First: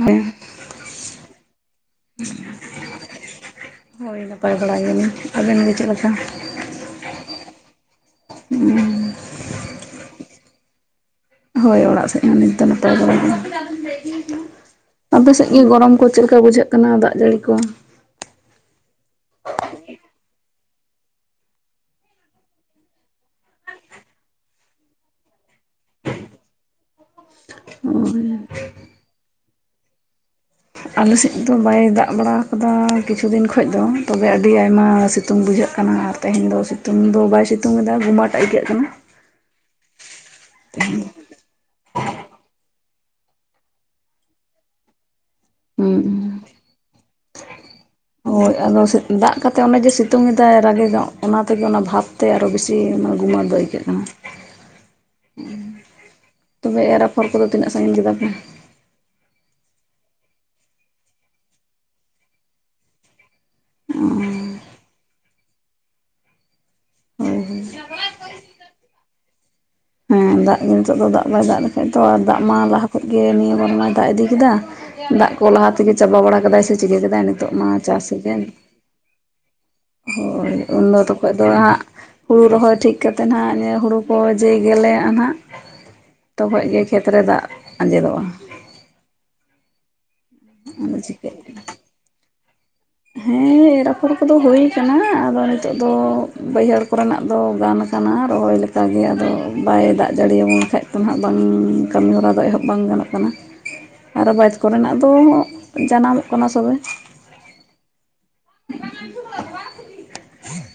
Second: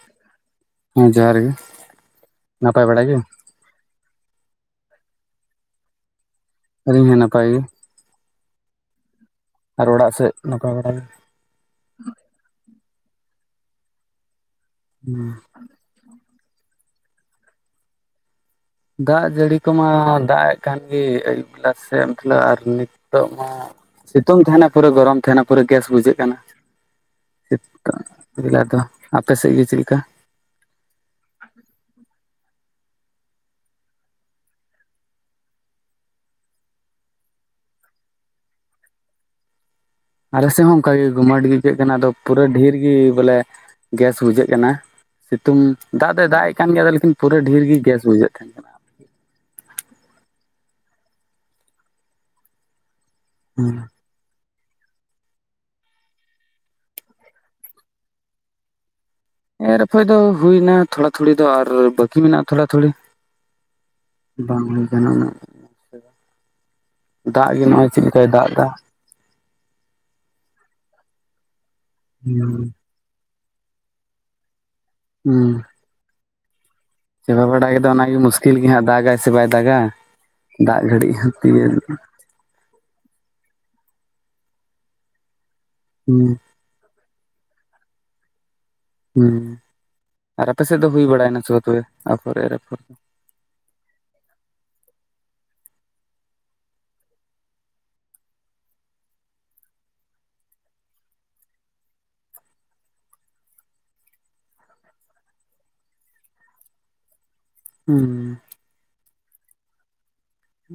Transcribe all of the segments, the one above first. ᱦᱮᱸ [inaudible] ᱦᱮᱸ ᱡᱚᱦᱟᱨ ᱜᱮ ᱱᱟᱯᱟᱭ ᱵᱟᱲᱟ ᱜᱮ ᱦᱳᱭ ᱱᱟᱯᱟᱭ ᱵᱟᱲᱟ ᱜᱮᱞᱤᱧ ᱟᱵᱮᱱ ᱜᱮ ᱪᱮᱫ ᱞᱮᱠᱟ ᱟᱹᱞᱤᱧ ᱦᱚᱸ ᱱᱟᱯᱟᱭ ᱜᱮ ᱦᱩᱸ ᱟᱨ ᱚᱲᱟᱜ ᱥᱮᱫ ᱱᱟᱯᱟᱭ ᱵᱟᱲᱟ ᱜᱮ ᱦᱳᱭ ᱚᱲᱟᱜ ᱥᱮᱫ ᱦᱚᱸ ᱱᱤᱛ ᱫᱚ ᱱᱟᱯᱟᱭ ᱵᱟᱲᱟ ᱜᱮ ᱜᱮ ᱟᱯᱮ ᱥᱮᱫ ᱜᱤ ᱜᱚᱨᱚᱢ ᱠᱚ ᱪᱮᱫ ᱞᱮᱠᱟ ᱵᱩᱡᱷᱟᱹᱜ ᱠᱟᱱᱟ ᱫᱟᱜ ᱡᱟᱹᱲᱤ ᱠᱚ ᱫᱟᱜ ᱡᱟᱹᱲᱤ ᱠᱚᱢᱟ ᱫᱟᱜ ᱮᱜ ᱠᱟᱱᱜᱤ ᱟᱹᱭᱩᱵ ᱵᱤᱞᱟ ᱥᱮᱫ ᱢᱤᱫ ᱛᱮᱞᱟ ᱟᱨ ᱱᱤᱛᱚᱜ ᱦᱚᱸ ᱥᱤᱛᱳᱝ ᱛᱮᱦᱮᱱᱟ ᱯᱩᱨᱟᱹ ᱜᱚᱨᱚᱢ ᱛᱮᱦᱮᱱᱟ ᱯᱩᱨᱟᱹ ᱜᱮᱥ ᱵᱩᱡᱷᱟᱹᱜ ᱠᱟᱱᱟ ᱥᱮᱛᱟᱜ ᱵᱮᱞᱟ ᱫᱚ, ᱟᱯᱮ ᱥᱮᱫ ᱜᱤ ᱪᱮᱫ ᱞᱤᱠᱟ ᱟᱞᱮᱥᱮᱫ ᱫᱚ ᱵᱟᱭ ᱫᱟᱜ ᱵᱟᱲᱟ ᱟᱠᱟᱫᱟ ᱠᱤᱪᱷᱩ ᱫᱤᱱ ᱠᱷᱚᱡ ᱫᱚ ᱛᱚᱵᱮ ᱟᱹᱰᱤ ᱟᱭᱢᱟ ᱥᱤᱛ.... ᱛᱩᱝ ᱵᱩᱡᱷᱟᱹᱜ ᱠᱟᱱᱟ ᱟᱨ ᱛᱮᱦᱮᱧ ᱫᱚ ᱥᱤᱛᱩᱝ ᱫᱚ ᱵᱟᱭ ᱥᱤᱛᱩᱝ ᱮᱫᱟ ᱜᱩᱢᱟᱹᱴ ᱟᱹᱭᱠᱟᱹᱜ ᱠᱟᱱᱟ ᱟᱞᱮᱥᱮᱜ ᱦᱚᱸ ᱚᱝᱠᱟᱜᱮ ᱜᱩᱢᱟᱹᱴ ᱜᱤ ᱟᱹᱭᱠᱟᱹᱜ ᱠᱟᱱᱟ ᱟᱫᱚ ᱯᱩᱨᱟᱹ ᱰᱷᱮᱨ ᱜᱤ ᱵᱚᱞᱮ ᱜᱮᱥ ᱵᱩᱡᱷᱟᱹᱜ ᱠᱟᱱᱟ ᱥᱤᱛᱩᱝ ᱦᱩᱸ ᱫᱟᱜ ᱫᱚᱭ ᱫᱟᱜ ᱮᱜ ᱠᱟᱱ ᱜᱮᱭᱟ ᱟᱫᱚ ᱞᱤᱠᱤᱱ ᱯᱩᱨᱟᱹ ᱰᱷᱮᱨ ᱜᱤ ᱜᱮᱥ ᱵᱩᱡᱷᱟᱹᱜ ᱠᱟᱱ ᱦᱳᱭ ᱠᱟᱱᱟ ᱟᱫᱚ ᱥᱮ... ᱫᱟᱜ ᱠᱟᱛᱮᱫ ᱚᱱᱮ ᱡᱮ ᱥᱤᱛᱩᱝ ᱮᱫᱟᱭ ᱨᱟ. ᱜᱤ ᱧᱚᱜ ᱚᱱᱟ ᱛᱮᱜᱮ ᱚᱱᱟ ᱵᱷᱟᱸᱯ ᱛᱮ ᱟᱨᱚ ᱵᱤᱥᱤ ᱚᱱᱟ ᱜᱩᱢᱟᱹᱫ ᱫᱚ ᱟᱹᱭᱠᱟᱹᱜ ᱠᱟᱱᱟ [inaudible] ᱛᱚᱵᱮ ᱮᱨ ᱟᱯᱷᱚᱨ ᱠᱚ ᱫᱚ ᱛᱤᱱᱟᱹᱜ ᱥᱟᱺᱜᱤᱧ ᱠᱮᱫᱟ ᱯᱮ ᱮᱨ ᱟᱯᱷᱚᱭ ᱫᱚ ᱦᱩᱭ ᱮᱱᱟ ᱛᱷᱚᱲᱟ ᱛᱷᱩᱲᱤ ᱫᱚ ᱟᱨ ᱵᱟᱠᱤ ᱢᱮᱱᱟᱜᱼᱟ ᱛᱷᱚᱲᱟ ᱛᱷᱩᱲᱤ ᱚ ᱵᱟᱝ ᱦᱩᱭ ᱟᱠᱟᱱᱟ ᱩᱱᱟᱹᱜ ᱦᱳᱭ ᱫᱟᱜ ᱦᱳᱭ ᱜᱮ ᱱᱚᱜ-ᱚᱭ ᱪᱤᱫ ᱞᱮᱠᱟᱭ ᱫᱟᱜ ᱮᱫᱟ ᱦᱮᱸ ᱫᱟᱜ ᱜᱤ ᱱᱤᱛᱚᱜ ᱫᱚ ᱫᱟᱜ ᱵᱟᱭ ᱫᱟᱜ ᱞᱮᱠᱷᱟᱡ ᱫᱚ ᱟᱨ ᱫᱟᱜ ᱢᱟ ᱞᱟᱦᱟ ᱠᱷᱚᱡ ᱜᱮ ᱱᱤᱭᱟᱹ ᱵᱟᱨ ᱢᱟᱭ ᱫᱟᱜ ᱤᱫᱤ ᱠᱮᱫᱟ ᱫᱟᱜ ᱠᱚ ᱞᱟᱦᱟ ᱛᱤᱜᱤ ᱪᱟᱵᱟ ᱵᱟᱲᱟ ᱠᱟᱫᱟᱭ ᱥᱮ ᱪᱤᱠᱟᱹ ᱠᱮᱫᱟᱭ ᱪᱟᱵᱟ ᱱᱤᱛᱚᱜ ᱵᱟᱲᱟ ᱢᱟ ᱞᱮᱫᱟᱭ ᱪᱟᱥ ᱚᱱᱟ ᱜᱤ ᱥᱤᱡᱮᱱ ᱢᱩᱥᱠᱤᱞ ᱜᱮᱭᱟ ᱦᱟᱸᱜ ᱫᱟᱜ-ᱟᱭ ᱥᱮ ᱵᱟᱭ ᱫᱟᱜ-ᱟ ᱦᱳᱭ ᱫᱟᱜ ᱩᱱᱫᱚ ᱜᱷᱟᱹᱲᱤᱡ ᱛᱚᱠᱷᱚᱡ ᱫᱚ ᱫᱤᱭᱮ ᱦᱟᱸᱜ ᱦᱩᱲᱩ ᱨᱚᱦᱚᱭ ᱴᱷᱤᱠ ᱠᱟᱛᱮᱫ ᱦᱟᱸᱜ ᱡᱮ ᱦᱩᱲᱩ ᱠᱚ ᱡᱮ ᱜᱮᱞᱮᱜᱼᱟᱜ ᱱᱟᱸᱦᱟᱜ ᱦᱩᱸ ᱛᱚᱠᱷᱚᱡ ᱜᱮ ᱠᱷᱮᱛᱨᱮ ᱫᱟᱜ ᱟᱸᱡᱮᱫᱚᱜᱼᱟ ᱦᱩᱸ ᱟᱨ ᱟᱯᱮ ᱥᱮᱫ ᱫᱚ ᱟᱫᱚ ᱦᱩᱭ ᱵᱟᱲᱟᱭ ᱪᱤᱠᱟᱹᱜ ᱮᱱᱟ ᱥᱮ ᱠᱟᱱᱟ ᱵᱟᱝ ᱛᱚᱵᱮ ᱟᱯᱷᱚᱨ ᱮᱨ ᱟᱯᱷᱚᱨ ᱠᱚ ᱦᱮᱸ ᱮᱨ ᱟᱯᱷᱚᱨ ᱠᱚ ᱫᱚ ᱦᱚᱭ ᱠᱟᱱᱟ ᱟᱫᱚ ᱱᱤᱛᱚᱜ ᱫᱚ ᱵᱟᱹᱭᱦᱟᱹᱲ ᱠᱚᱨᱮᱱᱟᱜ ᱫᱚ ᱜᱟᱱ ᱟ...... ᱠᱟᱱᱟ ᱨᱚᱦᱚᱭ ᱞᱮᱠᱟ ᱜᱮ ᱟᱫᱚ ᱵᱟᱭ ᱫᱟᱜ ᱡᱟᱹᱲᱤ ᱭᱟᱵᱚᱱ ᱠᱷᱟᱱᱡ ᱛᱚ ᱱᱟᱦᱟᱜ ᱵᱟᱝ ᱠᱟᱹᱢᱤ ᱦᱚᱨᱟ ᱫᱚ ᱮᱦᱚᱵ ᱵᱟᱝ ᱜᱟᱱᱚᱜ ᱠᱟᱱᱟ [inaudible] ᱟᱨᱚ ᱵᱟᱡ ᱠᱚᱨᱮᱱᱟᱜ ᱫᱚ ᱡᱟᱱᱟᱢᱚᱜ ᱠᱟᱱᱟ ᱥᱚᱵᱮ, ᱦᱩᱸ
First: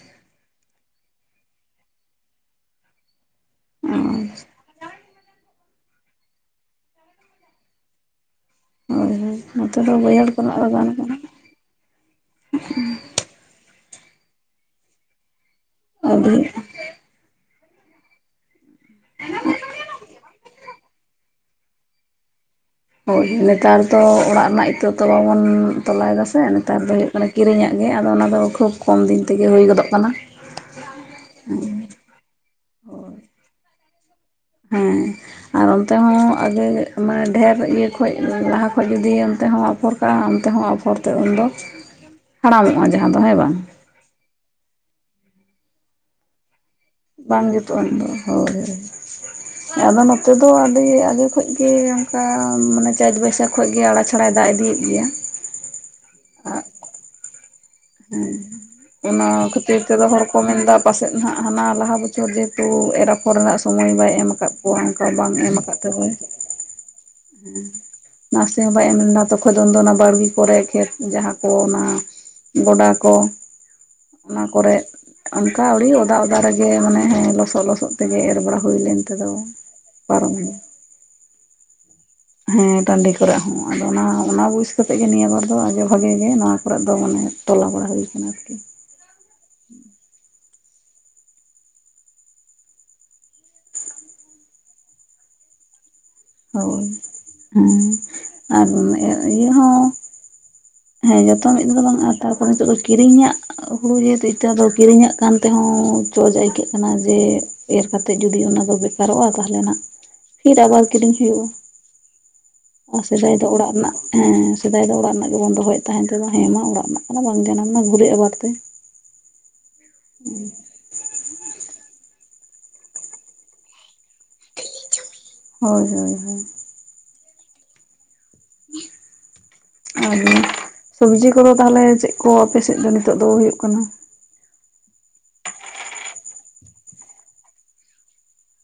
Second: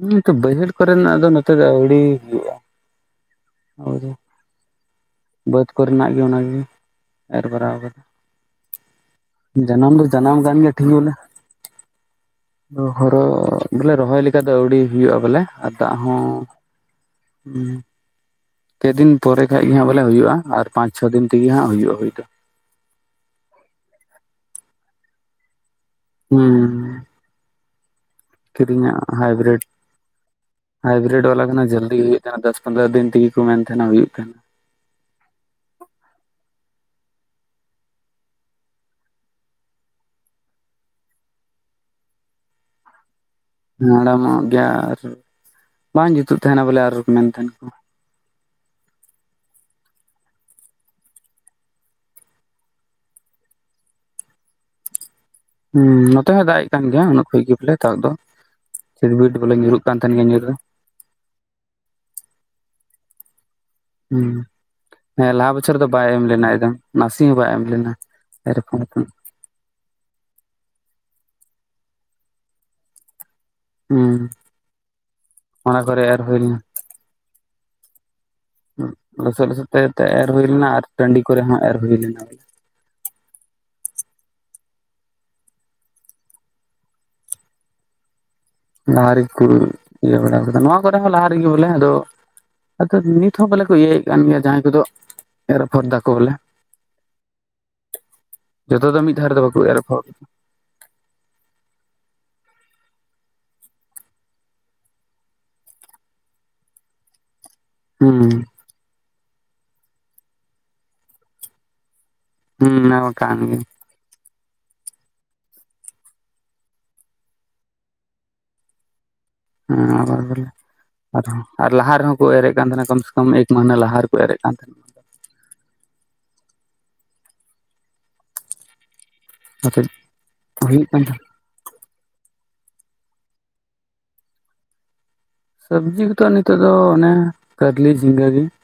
ᱦᱩᱸᱛᱚ ᱵᱟᱹᱭᱦᱟᱹᱲ ᱠᱚᱨᱮ ᱱᱟᱜ ᱫᱚ ᱱᱚᱛᱮ ᱫᱚ ᱟᱹᱣᱲᱤ ᱦᱩᱭᱩᱜᱼᱟ, ᱚ ᱡᱟ ᱦᱳᱭ ᱵᱟᱹᱫᱽ ᱠᱚᱨᱮᱱᱟᱜ ᱜᱮ ᱚᱱᱟᱜᱮ ᱮᱨ ᱵᱟᱨᱟᱣᱟᱠᱟᱫᱟ ᱦᱳᱭ ᱾ ᱱᱚᱛᱮ ᱡᱟᱱᱟᱢ ᱫᱚ ᱵᱟᱹᱭᱦᱟᱹᱲ ᱡᱟᱱᱟᱢ ᱟᱠᱟᱱ ᱠᱚᱨᱮᱱᱟᱜ ᱫᱚ ᱜᱮᱭᱟ ᱜᱟᱱ ᱴᱷᱤᱠ ᱵᱚᱞᱮ᱾ ᱠᱟᱱᱟ ᱨᱚ ᱦᱳᱨᱳ ᱵᱚᱞᱮ ᱨᱚᱦᱚᱭ ᱞᱮᱠᱟ ᱫᱚ ᱟᱹᱣᱲᱤ ᱦᱩᱭᱩᱜᱼᱟ ᱵᱚᱞᱮ ᱟᱨ ᱫᱟᱜ ᱦᱚᱸ ᱟᱹᱰᱤ ᱦᱩᱸ, ᱯᱮ ᱫᱤᱱ ᱯᱚᱨᱮ ᱠᱷᱟᱡ ᱜᱮ ᱦᱟᱸᱜ ᱵᱚᱞᱮ ᱦᱩᱭᱩᱜᱼᱟ ᱟᱨ ᱯᱟᱸᱪ ᱪᱷᱚ ᱫᱤᱱ ᱛᱮᱜᱤ ᱦᱟᱸᱜ ᱦᱩᱭᱩᱜᱼᱟ ᱦᱩᱭ ᱫᱚ᱾ ᱦᱳᱭ! ᱱᱮᱛᱟᱨ ᱫᱚ ᱚᱲᱟᱜ ᱨᱮᱱᱟᱜ ᱤᱛᱟᱹ ᱛᱚ ᱵᱟᱵᱚᱱ ᱛᱚᱞᱟᱭᱮᱫᱟ ᱥᱮ ᱱᱮᱛᱟᱨ ᱫᱚ ᱦᱩᱸ ᱦᱩᱭᱩᱜ- ᱢᱟᱱᱮ ᱠᱤᱨᱤᱧᱟᱜ ᱢᱮᱭᱟ ᱟᱫᱚ ᱚᱱᱟᱫᱚ ᱠᱷᱩᱵ ᱠᱤᱨᱤᱧᱟᱜ ᱠᱚᱢ ᱫᱤᱱ ᱛᱮᱜᱮ ᱦᱩᱭ ᱜᱚᱫᱚᱜ ᱠᱟᱱᱟ᱾ ᱦᱟᱭᱵᱤᱨᱤᱰ ᱣᱟᱞᱟ ᱠᱟᱱᱟ ᱡᱟᱹᱞᱫᱤ ᱤᱭᱟᱹᱜ ᱠᱟᱱᱟ ᱫᱚᱥ ᱯᱚᱸᱫᱽᱨᱚ ᱫᱤᱱ ᱛᱮᱜᱮ ᱠᱚ ᱢᱮᱱ ᱛᱟᱦᱮᱸᱱᱟ ᱦᱩᱭᱩᱜ ᱠᱟᱱᱟ, ᱦᱮᱸ ᱟᱨ ᱚᱸᱛᱮ ᱦᱚᱸ ᱟᱜᱮ ᱮᱜ ᱢᱟᱱᱮ ᱰᱮᱦᱮᱨ ᱤᱭᱟᱹ ᱠᱷᱚᱡ ᱞᱟᱦᱟ ᱠᱷᱚᱡ ᱜᱮ ᱡᱩᱫᱤ ᱚᱸᱛᱮ ᱦᱚᱸ ᱚᱯᱷᱚᱨ ᱚᱢ ᱛᱮᱦᱚᱸ ᱟᱯᱷᱚᱨᱛᱮ ᱩᱱᱫᱚ ᱦᱟᱲᱟᱢᱚᱜ-ᱟ ᱡᱟᱦᱟᱸ ᱫᱚ ᱦᱮᱸ ᱵᱟᱝ᱾ ᱦᱟᱲᱟᱢᱚᱜ ᱜᱮᱭᱟ ᱟᱨ ᱵᱟᱝ ᱡᱩᱛᱩ ᱛᱷᱮᱱᱟ ᱵᱚᱞᱮ ᱟᱨ᱾ ᱢᱮᱱ ᱵᱟᱝ ᱛᱟᱦᱮᱱ ᱠᱚ ᱡᱩᱛᱩᱜᱟᱱ ᱫᱚ ᱦᱳᱭ᱾ ᱦᱮᱸ ᱟᱫᱚ ᱱᱚᱛᱮ ᱫᱚ ᱟᱹᱰᱤ ᱟᱜᱮ ᱠᱷᱚᱭ ᱜᱮ ᱚᱱᱠᱟ ᱢᱟᱱᱮ ᱪᱟᱸᱫᱽ ᱵᱚᱹᱭᱥᱟᱹᱠᱷᱼᱼ ᱠᱷᱚᱡ ᱜᱮ ᱟᱲᱟ ᱪᱷᱟᱲᱟᱭ ᱫᱟᱜ ᱤᱫᱤᱭᱮᱫ ᱜᱮᱭᱟ ᱦᱩᱸᱻ ᱱᱚᱛᱮ ᱦᱚᱸ ᱫᱟᱜ ᱮᱫ ᱠᱟᱱ ᱜᱮᱭᱟ ᱩᱱᱟᱹᱜ ᱠᱷᱚᱡ ᱜᱮ ᱵᱚᱞᱮ᱾ ᱫᱟᱜ ᱫᱚ ᱦᱮᱸ ᱚᱱᱟ ᱪᱤᱨᱵᱤᱴ ᱵᱚᱞᱮ ᱠᱷᱟᱹᱛᱤᱨ ᱧᱩᱨᱩᱜ ᱠᱟᱱ ᱛᱮᱫᱚ ᱛᱟᱦᱮᱱ ᱦᱚᱲ ᱜᱮᱭᱟ ᱠᱚ ᱧᱩᱨ ᱫᱚ ᱢᱮᱱᱫᱟ ᱯᱟᱥᱮᱱ ᱦᱟᱸ ᱦᱟᱱᱟ ᱞᱟᱦᱟ ᱵᱚᱪᱷᱚᱨ ᱡᱮᱦᱮᱛᱩ ᱮᱨᱟᱯᱼᱼ ᱟᱯᱷᱚᱨ ᱥᱚᱢᱚᱭ ᱵᱟᱭ ᱮᱢ ᱦᱩᱸ ᱠᱟ ᱠᱚᱣᱟ ᱚᱱᱠᱟ ᱚᱱᱠᱟ ᱵᱟᱝ ᱮᱢ ᱠᱟᱛᱮ ᱱᱚᱜᱭᱚᱭ᱾ ᱱᱟᱭᱮᱫᱟ ᱱᱟᱥᱤ ᱦᱮᱸ ᱱᱟᱥᱮ ᱦᱚᱸ ᱵᱟᱭ ᱮᱢ ᱞᱮᱫᱟ ᱛᱚᱠᱷᱚᱱᱼᱼ ᱠᱚᱫᱚᱱ ᱫᱚ ᱚᱱᱟ ᱵᱟᱲᱜᱮ ᱠᱚᱨᱮ ᱠᱷᱮᱛ ᱡᱟᱦᱟᱸ ᱠᱚ ᱚᱱᱟ ᱜᱚᱰᱟ ᱠᱚ ᱦᱩᱸ ᱚᱱᱟ ᱠᱚᱨᱮ ᱚᱱᱠᱟ ᱚᱱᱟ ᱟᱹᱣᱲᱤ ᱠᱚᱨᱮ ᱚᱫᱟ ᱮᱨ ᱦᱩᱭ ᱚᱫᱟ ᱞᱮᱱᱟ ᱨᱮᱜᱮ ᱢᱟᱱᱮ ᱦᱮᱸ ᱞᱚᱥᱚᱫ ᱞᱚᱥᱚᱫ ᱛᱮᱜᱮ ᱮᱨ ᱵᱟᱲᱟ ᱦᱩᱭ ᱞᱮᱱ ᱛᱮᱫᱚ ᱞᱚᱥᱚᱫ ᱞᱚᱥᱚᱫ ᱛᱮ ᱮᱨ ᱦᱩᱭ ᱯᱟᱨᱚᱢᱮᱱᱟ ᱞᱮᱱᱟ ᱟᱨ ᱴᱟᱺᱰᱤ ᱠᱚᱨᱮ ᱦᱚᱸ ᱮᱨ ᱦᱩᱭ ᱞᱮᱱᱟ ᱾ ᱦᱮᱸ ᱴᱟᱺᱰᱤ ᱠᱚᱨᱮ ᱦᱚᱸ ᱟᱫᱚ ᱚᱱᱟ ᱚᱱᱟ ᱵᱩᱡᱽ ᱠᱟᱛᱮ ᱜᱮ ᱱᱤᱭᱟᱹ ᱵᱟᱨ ᱫᱚ ᱟᱡᱚ ᱵᱷᱟᱜᱮ ᱜᱮ ᱱᱚᱣᱟ ᱠᱚᱨᱮ ᱫᱚ ᱢᱟᱱᱮ ᱛᱚᱞᱟ ᱵᱟᱲᱟ ᱦᱩᱭ ᱠᱟᱱᱟ ᱟᱨᱠᱤ ᱾ ᱞᱟᱦᱟ ᱨᱮᱜᱮᱠᱚ ᱤᱭᱟᱹ ᱵᱟᱲ ᱟᱠᱟᱫᱟ ᱱᱚᱣᱟ ᱠᱚᱨᱮᱦ ᱞᱟᱦᱟ ᱨᱮᱜᱮ ᱵᱚᱞᱮ ᱟᱫᱚ ᱟᱫᱚ ᱱᱤᱛ ᱦᱚᱸ ᱵᱟᱞᱮ ᱠᱚ ᱤᱭᱟᱹᱭᱮ ᱠᱟᱱ ᱜᱮᱭᱟ ᱡᱟᱦᱟᱸᱭ ᱠᱚᱫᱚ ᱮᱨ ᱟᱯᱷᱚᱨ ᱫᱟ ᱠᱚ ᱵᱚᱞᱮ ᱦᱳᱭ ᱦᱩᱸ ᱡᱚᱛᱚ ᱫᱚ ᱢᱤᱫ ᱟᱨ ᱫᱷᱟᱣ ᱨᱮᱫᱚ ᱤᱭᱟᱹ ᱵᱟᱠᱚ ᱮᱨ ᱦᱚᱸ ᱟᱯᱷᱚᱨ ᱦᱮᱸ ᱡᱚᱛᱚ ᱢᱤᱫ ᱫᱷᱟ ᱫᱚ ᱵᱟᱝ-ᱟ ᱛᱟᱨᱯᱚᱨᱮ ᱱᱤᱛᱚᱜ ᱫᱚ ᱠᱤᱨᱤᱧᱟᱜ ᱦᱩᱲᱩ ᱡᱤᱛᱩ ᱤᱛᱟᱹ ᱫᱚ ᱠᱤᱨᱤᱧᱚᱜ ᱠᱟᱱ ᱛᱮᱦᱚᱸ ᱪᱚᱞᱡᱟ ᱟᱹᱭᱠᱟᱹᱜ ᱠᱟᱱᱟ ᱡᱮ ᱮᱨ ᱦᱩᱸ ᱠᱟᱛᱮᱫ ᱡᱩᱫᱤ ᱚᱱᱟ ᱫᱚ ᱵᱮᱠᱟᱨᱚᱜ-ᱟ ᱛᱟᱦᱚᱞᱮ ᱦᱟᱸᱜ ᱯᱷᱤᱨ ᱟᱵᱟᱨ ᱠᱤᱨᱤᱧ ᱦᱩᱭᱩᱜ-ᱟ᱾ ᱦᱩᱸ ᱚᱱᱟ ᱟᱨ ᱢᱟ ᱥᱮᱫᱟᱭ ᱠᱟᱱ ᱫᱚ ᱜᱮ ᱚᱲᱟᱜ ᱨᱮᱱᱟᱜ ᱦᱮᱸ ᱥᱮᱫᱟᱭ ᱫᱚ ᱚᱲᱟᱜ ᱨᱮᱱᱟᱜ ᱜᱮᱵᱚᱱ ᱫᱚᱦᱚᱭᱮᱫ ᱛᱟᱦᱮᱸ ᱛᱚ ᱦᱮᱸ ᱢᱟ ᱚᱲᱟᱜ ᱨᱮᱱᱟᱜ ᱠᱟᱱᱟ ᱵᱟᱝ ᱡᱟᱱᱟᱢ ᱱᱟ ᱜᱷᱩᱨᱮ ᱟᱵᱟᱨ ᱛᱮ᱾ ᱦᱮᱸ ᱟᱵᱟᱨ ᱵᱚᱞᱮ ᱟᱨᱦᱚᱸ ᱟᱨ ᱞᱟᱦᱟ ᱨᱮᱦᱚᱸ ᱠᱚ ᱮᱨᱮ ᱠᱟᱱ ᱛᱟᱦᱮᱱᱟ ᱠᱚᱢ ᱥᱚᱠᱚᱢ ᱮᱠ ᱢᱟᱹᱦᱱᱟᱹ ᱞᱟᱦᱟ ᱨᱮᱠᱚ ᱮᱨᱮ ᱠᱟᱱ ᱛᱟᱦᱮᱸᱱᱟ᱾ ᱦᱳᱭ ᱦᱳᱭ ᱦᱳᱭ᱾ ᱠᱟᱹᱴᱤᱡ ᱟᱵᱤᱱ ᱦᱩᱭᱩᱜ ᱠᱟᱱ ᱛᱟᱦᱮᱸᱱᱟ ᱥᱚᱵᱡᱤ ᱠᱚᱫᱚ ᱛᱟᱦᱚᱞᱮ ᱪᱮᱫ ᱠᱚ ᱟᱯᱮ ᱥᱮᱫ ᱫᱚ ᱱᱤᱛᱚᱜ ᱫᱚ ᱦᱩᱭᱩᱜ ᱠᱟᱱᱟ? ᱥᱚᱵᱽᱡᱤ ᱠᱚᱫᱚ ᱱᱤᱛᱚᱜ ᱫᱚ ᱚᱱᱮ ᱠᱟᱨᱞᱤ, ᱡᱷᱤᱜᱟᱹ ᱜᱮ ᱾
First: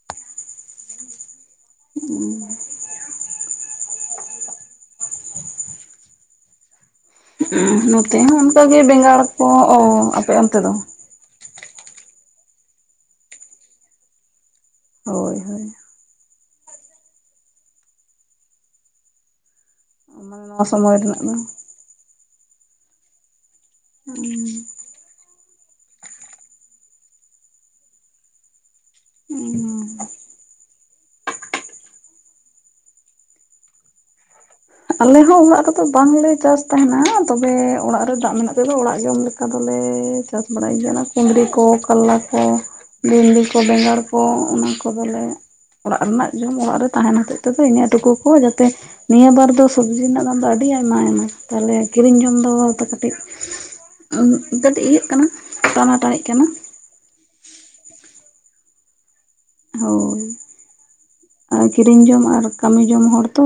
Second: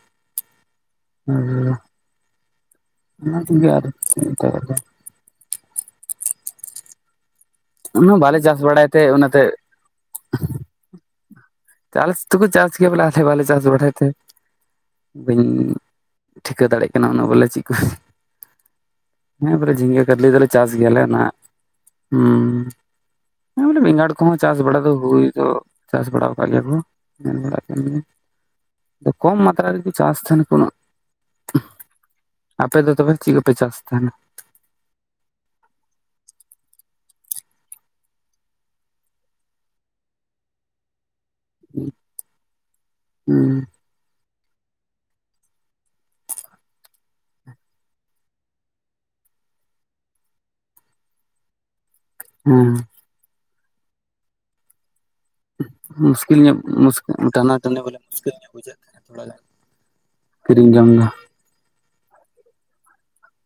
[unintelligible] [unintelligible] ᱚᱱᱟ ᱛᱮᱜᱮ [unintelligible] [inaudible] ᱚᱱᱟ ᱱᱚᱛᱮ ᱦᱚᱸ ᱵᱟᱞᱮ ᱪᱟᱥ ᱚᱱᱠᱟᱜ ᱜᱮ ᱵᱟᱲᱟᱭ ᱛᱮ ᱵᱮᱜᱟᱹᱲ ᱚᱱᱟᱛᱮ ᱠᱚ ᱾ ᱟᱯᱮ ᱚᱱᱛᱮ ᱫᱚ? ᱪᱟᱥ ᱫᱚᱠᱚ ᱪᱟᱥ ᱜᱮᱭᱟ ᱵᱚᱞᱮ ᱟᱞᱮ ᱵᱟᱞᱮ ᱪᱟᱥ ᱵᱟᱲᱟᱭ ᱛᱮ ᱦᱳᱭ ᱦᱳᱭ [unintelligible] ᱴᱷᱤᱠᱟᱹ ᱫᱟᱲᱮᱜ ᱠᱟᱱᱟ ᱚᱱᱟ ᱵᱟᱞᱮ ᱪᱤᱠᱟᱹ ᱠᱩ ᱦᱮᱸ ᱵᱚᱞᱮ ᱡᱷᱤᱸᱜᱟᱹ, ᱠᱟᱨᱞᱤ ᱢᱟᱱᱮ ᱫᱚᱞᱮ ᱱᱚᱣᱟ ᱪᱟᱥ ᱜᱮᱭᱟ ᱥᱚᱢᱚᱭ ᱞᱮ᱾ ᱨᱮᱱᱟᱜ ᱚᱱᱟ ᱫᱚ [inaudible] [unintelligible] ᱵᱮᱜᱟᱹᱲ ᱠᱚᱦᱚᱸ ᱪᱟᱥ ᱵᱟᱲᱟ ᱫᱚ ᱦᱩᱭ ᱫᱚ ᱪᱟᱥ ᱵᱟᱲᱟ ᱜᱮᱭᱟ ᱠᱚ ᱧᱮᱱ ᱵᱟᱲᱟ ᱠᱟᱱ ᱜᱮᱭᱟ, ᱠᱚᱢ ᱦᱩᱸ ᱢᱟᱛᱨᱟ ᱦᱩᱸ ᱨᱮᱜᱮ ᱪᱟᱹᱥ ᱟᱯᱮ ᱫᱚ ᱛᱚᱵᱮ ᱪᱮᱫ ᱠᱚᱯᱮ ᱪᱟᱥ ᱛᱟᱦᱮᱱᱟ? ᱟᱞᱮ ᱦᱚᱸ ᱚᱲᱟᱜ ᱨᱮᱫᱚ ᱵᱟᱝ ᱞᱮ ᱪᱟᱹᱥ ᱛᱟᱦᱮᱱᱟ, ᱛᱚᱵᱮ ᱚᱲᱟᱜ ᱨᱮ ᱫᱟᱜ ᱢᱮᱱᱟᱜ ᱛᱮᱫᱚ ᱚᱲᱟᱜ ᱡᱚᱢ ᱞᱮᱠᱟ ᱫᱚᱞᱮ ᱪᱟᱥ ᱵᱟᱲᱟᱭ ᱜᱮ ᱠᱩᱫᱽᱨᱤ ᱠᱚ, ᱠᱟᱞᱞᱟ ᱠᱚ, ᱵᱷᱮᱱᱰᱤ ᱠᱚ, ᱦᱩᱸ ᱵᱮᱜᱟᱹᱲ ᱠᱚ, ᱠᱚ ᱚᱱᱟ ᱠᱚᱫᱚ ᱞᱮ ᱚᱲᱟᱜ ᱨᱮᱱᱟᱜ ᱡᱚᱢ ᱚᱲᱟᱜ ᱨᱮ ᱛᱟᱦᱮᱱ ᱦᱚᱛᱮᱫ ᱛᱮᱜᱮ, ᱤᱱᱟᱹ ᱴᱩᱠᱩ ᱠᱚ ᱡᱟᱛᱮ ᱱᱤᱭᱟᱹ ᱵᱟᱨ ᱫᱚ ᱥᱚᱵᱽᱡᱤ ᱨᱮᱱᱟᱜ ᱫᱟᱢ ᱫᱚ ᱟᱹᱰᱤ ᱟᱭᱢᱟ ᱟᱭᱢᱟ ᱛᱟᱦᱞᱮ ᱠᱤᱨᱤᱧ ᱡᱚᱢ ᱫᱚ ᱦᱮᱸ ᱠᱟᱹᱴᱤᱡ ᱠᱟᱴᱤᱡ ᱤᱭᱟᱹᱜ ᱠᱟᱱᱟ᱾ ᱩᱸᱦ ᱴᱟᱱᱟᱴᱟᱱᱤᱜ ᱢᱩᱥᱠᱤᱞ ᱠᱟᱱᱟ ᱧᱚᱜ ᱢᱩᱥᱠᱤ, ᱴᱟᱱᱟ ᱴᱟᱹᱱᱤ ᱵᱚᱞᱮ ᱢᱩᱥᱠᱤᱞ ᱧᱚᱜ ᱵᱩᱡᱷᱟᱹᱜ ᱠᱟᱱᱟ ᱛᱷᱚᱲᱟ ᱜᱟᱱ᱾ ᱦᱳᱭ! ᱠᱤᱨᱤᱧ ᱡᱚᱢ ᱫᱚ ᱟᱨ ᱠᱤᱨᱤᱧ ᱡᱚᱢ ᱟᱨ ᱠᱟᱢᱤ ᱡᱚᱝ ᱦᱚᱲ ᱛᱚ᱾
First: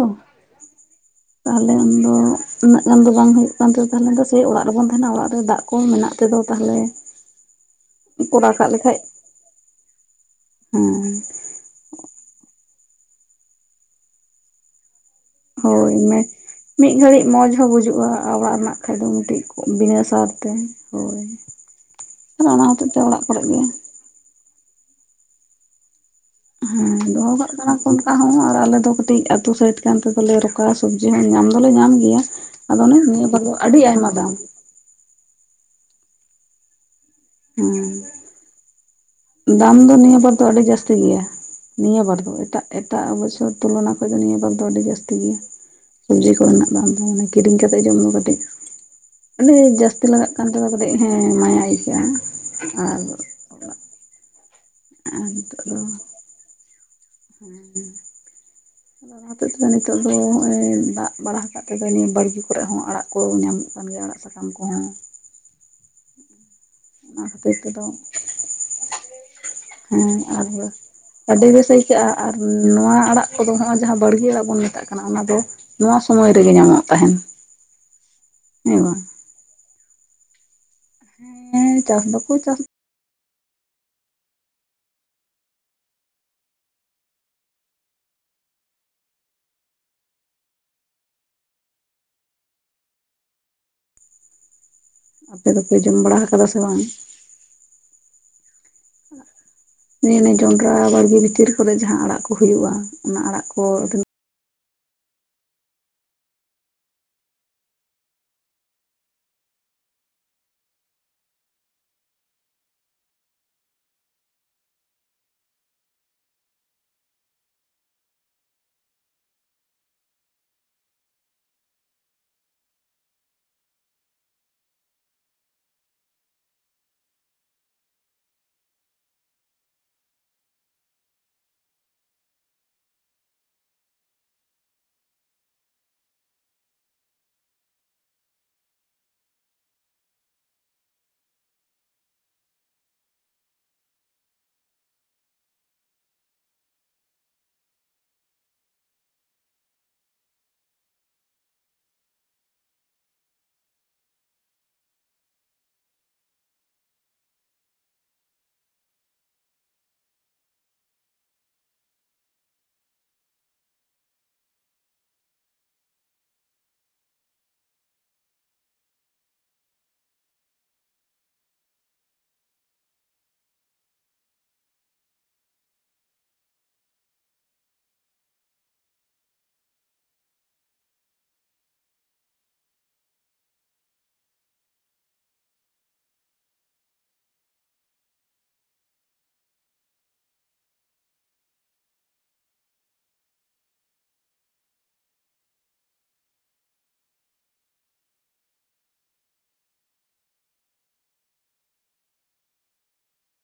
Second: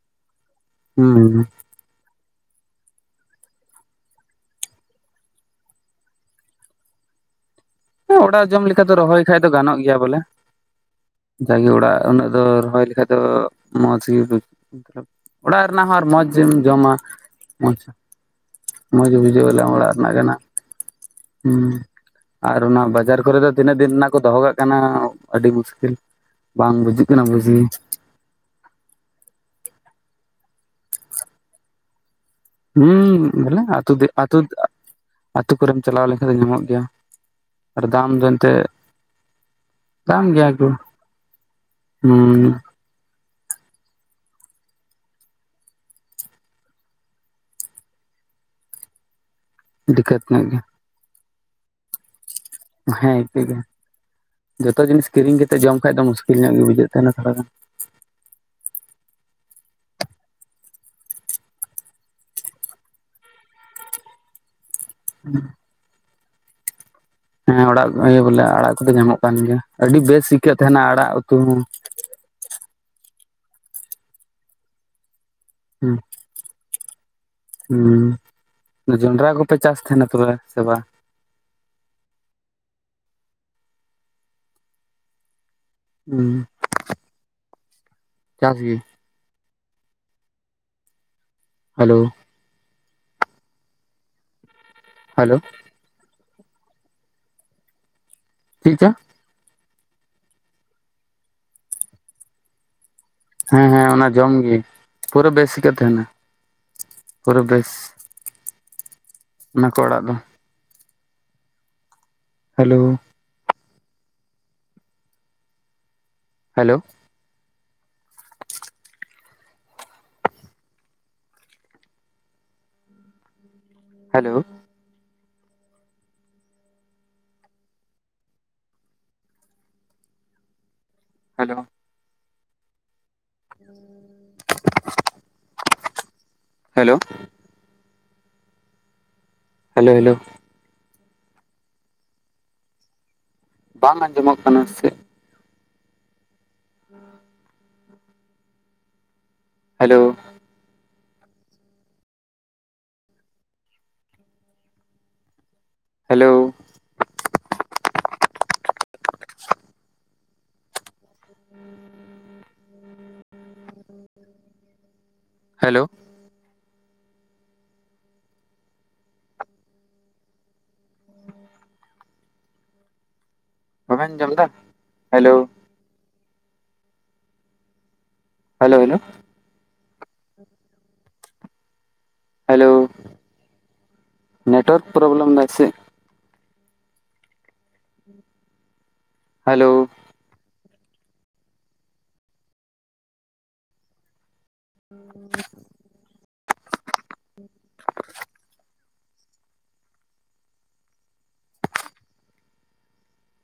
ᱦᱩᱸ ᱞᱟᱹᱤᱱ ᱫᱚᱜ ᱩᱱᱟᱹᱜ ᱜᱟᱱ ᱫᱚ ᱵᱟᱝ ᱦᱩᱭᱩᱜ ᱠᱟᱱᱛᱮ, ᱛᱟᱦᱮᱞᱮ ᱫᱚ ᱥᱟᱹᱭ ᱚᱲᱟᱜ ᱨᱮᱵᱚᱱ ᱛᱟᱦᱮᱸᱱᱟ ᱚᱲᱟᱜ ᱨᱮ ᱫᱟᱜ ᱠᱚ ᱢᱮᱱᱟᱜ ᱛᱮᱫᱚ ᱛᱟᱦᱚᱞᱮ ᱦᱚᱸ ᱚᱲᱟᱜ ᱠᱚᱨᱟᱣ ᱡᱚᱢ ᱠᱟᱜ ᱞᱮᱠᱟ ᱫᱚ ᱞᱮᱠᱷᱟᱡ ᱨᱚᱦᱚᱭ ᱠᱷᱟᱡ ᱫᱚ ᱜᱟᱱᱚᱜ ᱜᱮᱭᱟ ᱵᱚᱞᱮ᱾ ᱦᱮᱸ [unintelligible] ᱡᱟᱜᱮ ᱚᱲᱟᱜ ᱩᱱᱟᱹᱜ ᱫᱚ ᱨᱚᱦᱚᱭ ᱞᱮᱠᱷᱟᱡ ᱫᱚ ᱢᱚᱸᱡᱽ ᱜᱮ ᱦᱩᱭ ᱠᱚᱜ ᱢᱚᱛᱞᱳᱵ ᱚᱲᱟᱜ ᱨᱮᱱᱟᱜ ᱦᱳᱭ ᱦᱚᱸ ᱟᱨ ᱢᱮ ᱢᱚᱡᱽ ᱮᱢ ᱢᱤᱫ ᱡᱚᱢᱟ ᱜᱷᱟᱹᱲᱤᱡ ᱢᱚᱸᱡᱽ ᱦᱚᱸ ᱦᱮᱸᱪᱮ ᱵᱩᱡᱩᱜᱼᱟ ᱚᱲᱟᱜ ᱨᱮᱱᱟᱜ ᱠᱷᱟᱡ ᱫᱚ ᱢᱚᱡᱽ ᱜᱮ ᱢᱤᱫᱴᱤᱡ ᱵᱩᱡᱟᱹᱣ ᱟᱞᱟᱝ ᱚᱲᱟᱜ ᱵᱤᱱᱟᱹ ᱨᱮᱱᱟᱜ ᱥᱟᱨ ᱠᱟᱱᱟ᱾ ᱛᱮ ᱦᱳᱭ ᱦᱩᱸ, ᱟᱫᱚ ᱟᱨ ᱚᱱᱟ ᱦᱚᱛᱮᱡ ᱛᱮ ᱵᱟᱡᱟᱨ ᱚᱲᱟᱜ ᱠᱚᱨᱮ ᱫᱚ ᱜᱮ ᱛᱤᱱᱟᱹᱜ ᱫᱤᱱ ᱨᱮᱱᱟᱜ ᱠᱚ ᱫᱚᱦᱚ ᱠᱟᱜ ᱠᱟᱱᱟ, ᱟᱹᱰᱤ ᱢᱩᱥᱠᱤᱞ ᱵᱟᱝ ᱵᱩᱡᱩᱜ ᱠᱟᱱᱟ ᱵᱩᱡᱽ ᱜᱮ᱾ ᱛᱟ ᱦᱚᱸ ᱟᱨ ᱟᱞᱮ ᱫᱚ ᱠᱟᱹᱴᱤᱡ ᱟᱹᱛᱩ ᱥᱟᱹᱭᱤᱰ ᱠᱟᱱ ᱛᱮ ᱫᱚᱞᱮ ᱨᱚᱠᱟ ᱥᱚᱵᱽᱡᱤ ᱦᱚᱸ ᱧᱟᱢ ᱫᱚᱞᱮ ᱧᱟᱢ ᱜᱮᱭᱟ, ᱟᱫᱚ ᱚᱱᱮ ᱱᱤᱭᱟᱹ ᱦᱩᱸ ᱵᱟᱨ ᱫᱚ ᱵᱚᱞᱮ ᱟᱹᱰᱤ ᱟᱹᱛᱩ ᱟᱭᱢᱟ ᱫᱟᱢ᱾ ᱟᱹᱛᱩ ᱟᱹᱛᱩ ᱠᱚᱨᱮᱢ ᱪᱟᱞᱟᱣ ᱞᱮᱱᱠᱷᱟᱱ ᱫᱚ ᱧᱟᱢᱚᱜ ᱜᱮᱭᱟ ᱟᱨ ᱦᱮᱸ ᱫᱟᱢ ᱫᱚ ᱮᱸᱛᱮᱜ ᱫᱟᱢ ᱫᱚ ᱱᱤᱭᱟᱹ ᱵᱟᱨ ᱫᱚ ᱟᱹᱰᱤ ᱡᱟᱹᱥᱛᱤ ᱜᱮᱭᱟ ᱱᱤᱭᱟᱹ ᱵᱟᱨ ᱫᱚ ᱦᱩᱸ ᱮᱴᱟᱜ ᱮᱴᱟᱜ ᱵᱚᱪᱷᱚᱨ ᱛᱩᱞᱚᱱᱟ ᱠᱷᱚᱡ ᱫᱚ ᱱᱤᱭᱟᱹ ᱵᱟᱨ ᱫᱚ ᱟᱹᱰᱤ ᱡᱟᱹᱥᱛᱤ ᱜᱮᱭᱟ᱾ ᱥᱩᱵᱽᱡᱤ ᱠᱚᱨᱮᱱᱟᱜ ᱫᱟᱢ ᱫᱚ ᱢᱟᱱᱮ ᱠᱤᱨᱤᱧ ᱠᱟᱛᱮᱜ ᱡᱚᱢ ᱫᱚ ᱠᱟᱹᱴᱤᱡ ᱟᱹᱰᱤ ᱡᱟᱹᱥᱛᱤ ᱫᱤᱠᱠᱟᱛ ᱞᱟᱜᱟᱜ ᱧᱚᱜ ᱠᱟᱱ ᱜᱮ ᱛᱚᱵᱮ ᱵᱚᱞᱮᱜ ᱦᱮᱸ ᱢᱟᱭᱟ ᱟᱹᱭᱠᱟᱹᱜᱼᱟ᱾ ᱟᱨ ᱦᱮᱸ ᱯᱤᱡᱟ ᱡᱚᱛᱚ ᱡᱤᱱᱤᱥ ᱟᱨ ᱠᱤᱨᱤᱧ ᱠᱟᱛᱮᱜ ᱡᱚᱢ ᱠᱷᱟᱡ ᱫᱚ ᱢᱩᱥᱠᱤᱞ ᱧᱚᱜ ᱜᱮ ᱵᱩᱡᱟᱹᱜ ᱦᱩᱸᱻ ᱦᱩᱸ᱾ ᱫᱟᱜ ᱦᱚᱛᱮᱫ ᱛᱮᱫᱚ ᱱᱤᱛᱚᱜ ᱫᱚ ᱱᱚᱜᱼᱚᱭ ᱫᱟᱜ ᱵᱟᱲᱟ ᱟᱠᱟᱫ ᱛᱮᱫᱚ ᱱᱤᱭᱟᱹ ᱵᱟᱲᱜᱮ ᱠᱚᱨᱮ ᱦᱚᱸ ᱟᱲᱟᱜ ᱠᱚ ᱧᱟᱢᱚᱜ ᱠᱟᱱ ᱜᱮᱭᱟ ᱟᱲᱟᱜ ᱥᱟᱠ ᱨᱟᱢ ᱠᱚᱦᱚᱸ, ᱦᱩᱸ ᱚᱱᱟ ᱠᱷᱟᱹᱛᱤᱨ ᱦᱮᱸ ᱛᱮᱫᱚ, ᱚᱲᱟᱜ ᱤᱭᱟᱹ ᱵᱚᱞᱮ ᱟᱲᱟᱜ ᱠᱚᱫᱚ ᱧᱟᱢᱚᱜ ᱠᱟᱱ ᱜᱮᱭᱟ ᱟᱹᱰᱤ ᱦᱮᱸ ᱵᱮᱥ ᱟᱹᱭᱠᱟᱹᱜ ᱟᱨᱦᱚᱸ ᱛᱟᱦᱮᱱᱟ ᱟᱲᱟᱜ ᱩᱛᱩ ᱟᱹᱰᱤ ᱦᱚᱸ ᱜᱮ ᱥᱚᱭᱠᱟᱜᱼᱟ᱾ ᱟᱨ ᱱᱚᱣᱟ ᱟᱲᱟᱜ ᱠᱚᱫᱚ ᱦᱚᱸᱜᱚᱭ ᱡᱟᱦᱟᱸ ᱵᱟᱲᱜᱮ ᱟᱲᱟᱜ ᱵᱚᱱ ᱢᱮᱛᱟᱜ ᱠᱟᱱᱟ ᱚᱱᱟ ᱫᱚ, ᱱᱚᱣᱟ ᱦᱩᱸ ᱥᱚᱢᱚᱭ ᱨᱮᱜᱮ ᱧᱟᱢᱚᱜ ᱛᱟᱦᱮᱱ᱾ ᱦᱮᱸ ᱦᱩᱸ ᱵᱟᱝ ᱡᱚᱱᱰᱟᱨᱟ ᱠᱚᱯᱮ ᱪᱟᱥ ᱛᱟᱦᱮᱱᱟ ᱛᱚᱵᱮ, ᱥᱮ ᱵᱟᱝ? ᱦᱮᱸ ᱪᱟᱥ ᱫᱚᱠᱚ ᱪᱟᱥ ᱩᱸ ᱪᱟᱥ ᱜᱮ ᱾ ᱦᱟᱞᱳ? ᱦᱮᱞᱳ ᱟᱯᱮ ᱫᱚᱯᱮ ᱡᱚᱢ ᱵᱟᱲᱟ ᱦᱟᱠᱟᱫᱟ ᱥᱮ ᱵᱟᱝ? ᱪᱤᱜ ᱪᱚ? ᱮᱻᱱᱮ ᱡᱚᱱᱰᱨᱟ ᱵᱟᱲᱜᱮ ᱵᱷᱤᱛᱤᱨ ᱠᱚᱨᱮ ᱡᱟᱦᱟᱸ ᱟᱲᱟᱜ ᱠᱚ ᱦᱩᱭᱩᱜᱼᱟ᱾ ᱚᱱᱟ ᱟᱲᱟᱜ ᱠᱚ ᱦᱮᱸ ᱦᱮᱸ ᱛᱤᱱᱟᱹᱜ ᱚᱱᱟ ᱡᱚᱢ ᱜᱤ, ᱯᱩᱨᱟᱹ ᱵᱮᱥᱤᱠᱟ ᱛᱟᱦᱮᱱᱟ ᱯᱩᱨᱟᱹ ᱵᱮᱥ᱾ ᱚᱱᱟ ᱠᱚ ᱟᱲᱟᱜ ᱫᱚ, hello? Hello hello hello [inaudible] hello hello hello ᱵᱟᱝ ᱟᱸᱡᱚᱢᱚᱜ ᱠᱟᱱᱟ ᱥᱮ [inaudible] ᱦᱮᱞᱳ ᱦᱮᱞᱳ [inaudible] ᱦᱮᱞᱳ ᱵᱟᱵᱮᱱ ᱟᱡᱚᱢ ᱫᱟ? Hello hello hello hello, network problem ᱫᱟᱭ ᱥᱮ ᱦᱮᱞᱳ [inaudible]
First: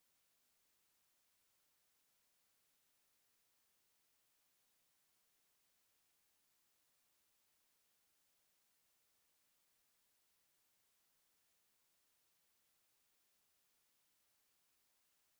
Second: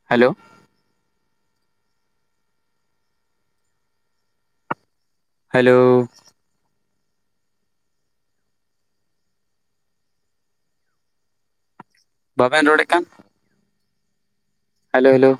ᱦᱮᱞᱳ ᱦᱮᱞᱳ ᱵᱟᱵᱮᱱ ᱨᱚᱲᱮᱫ ᱠᱟᱱ? Hello hello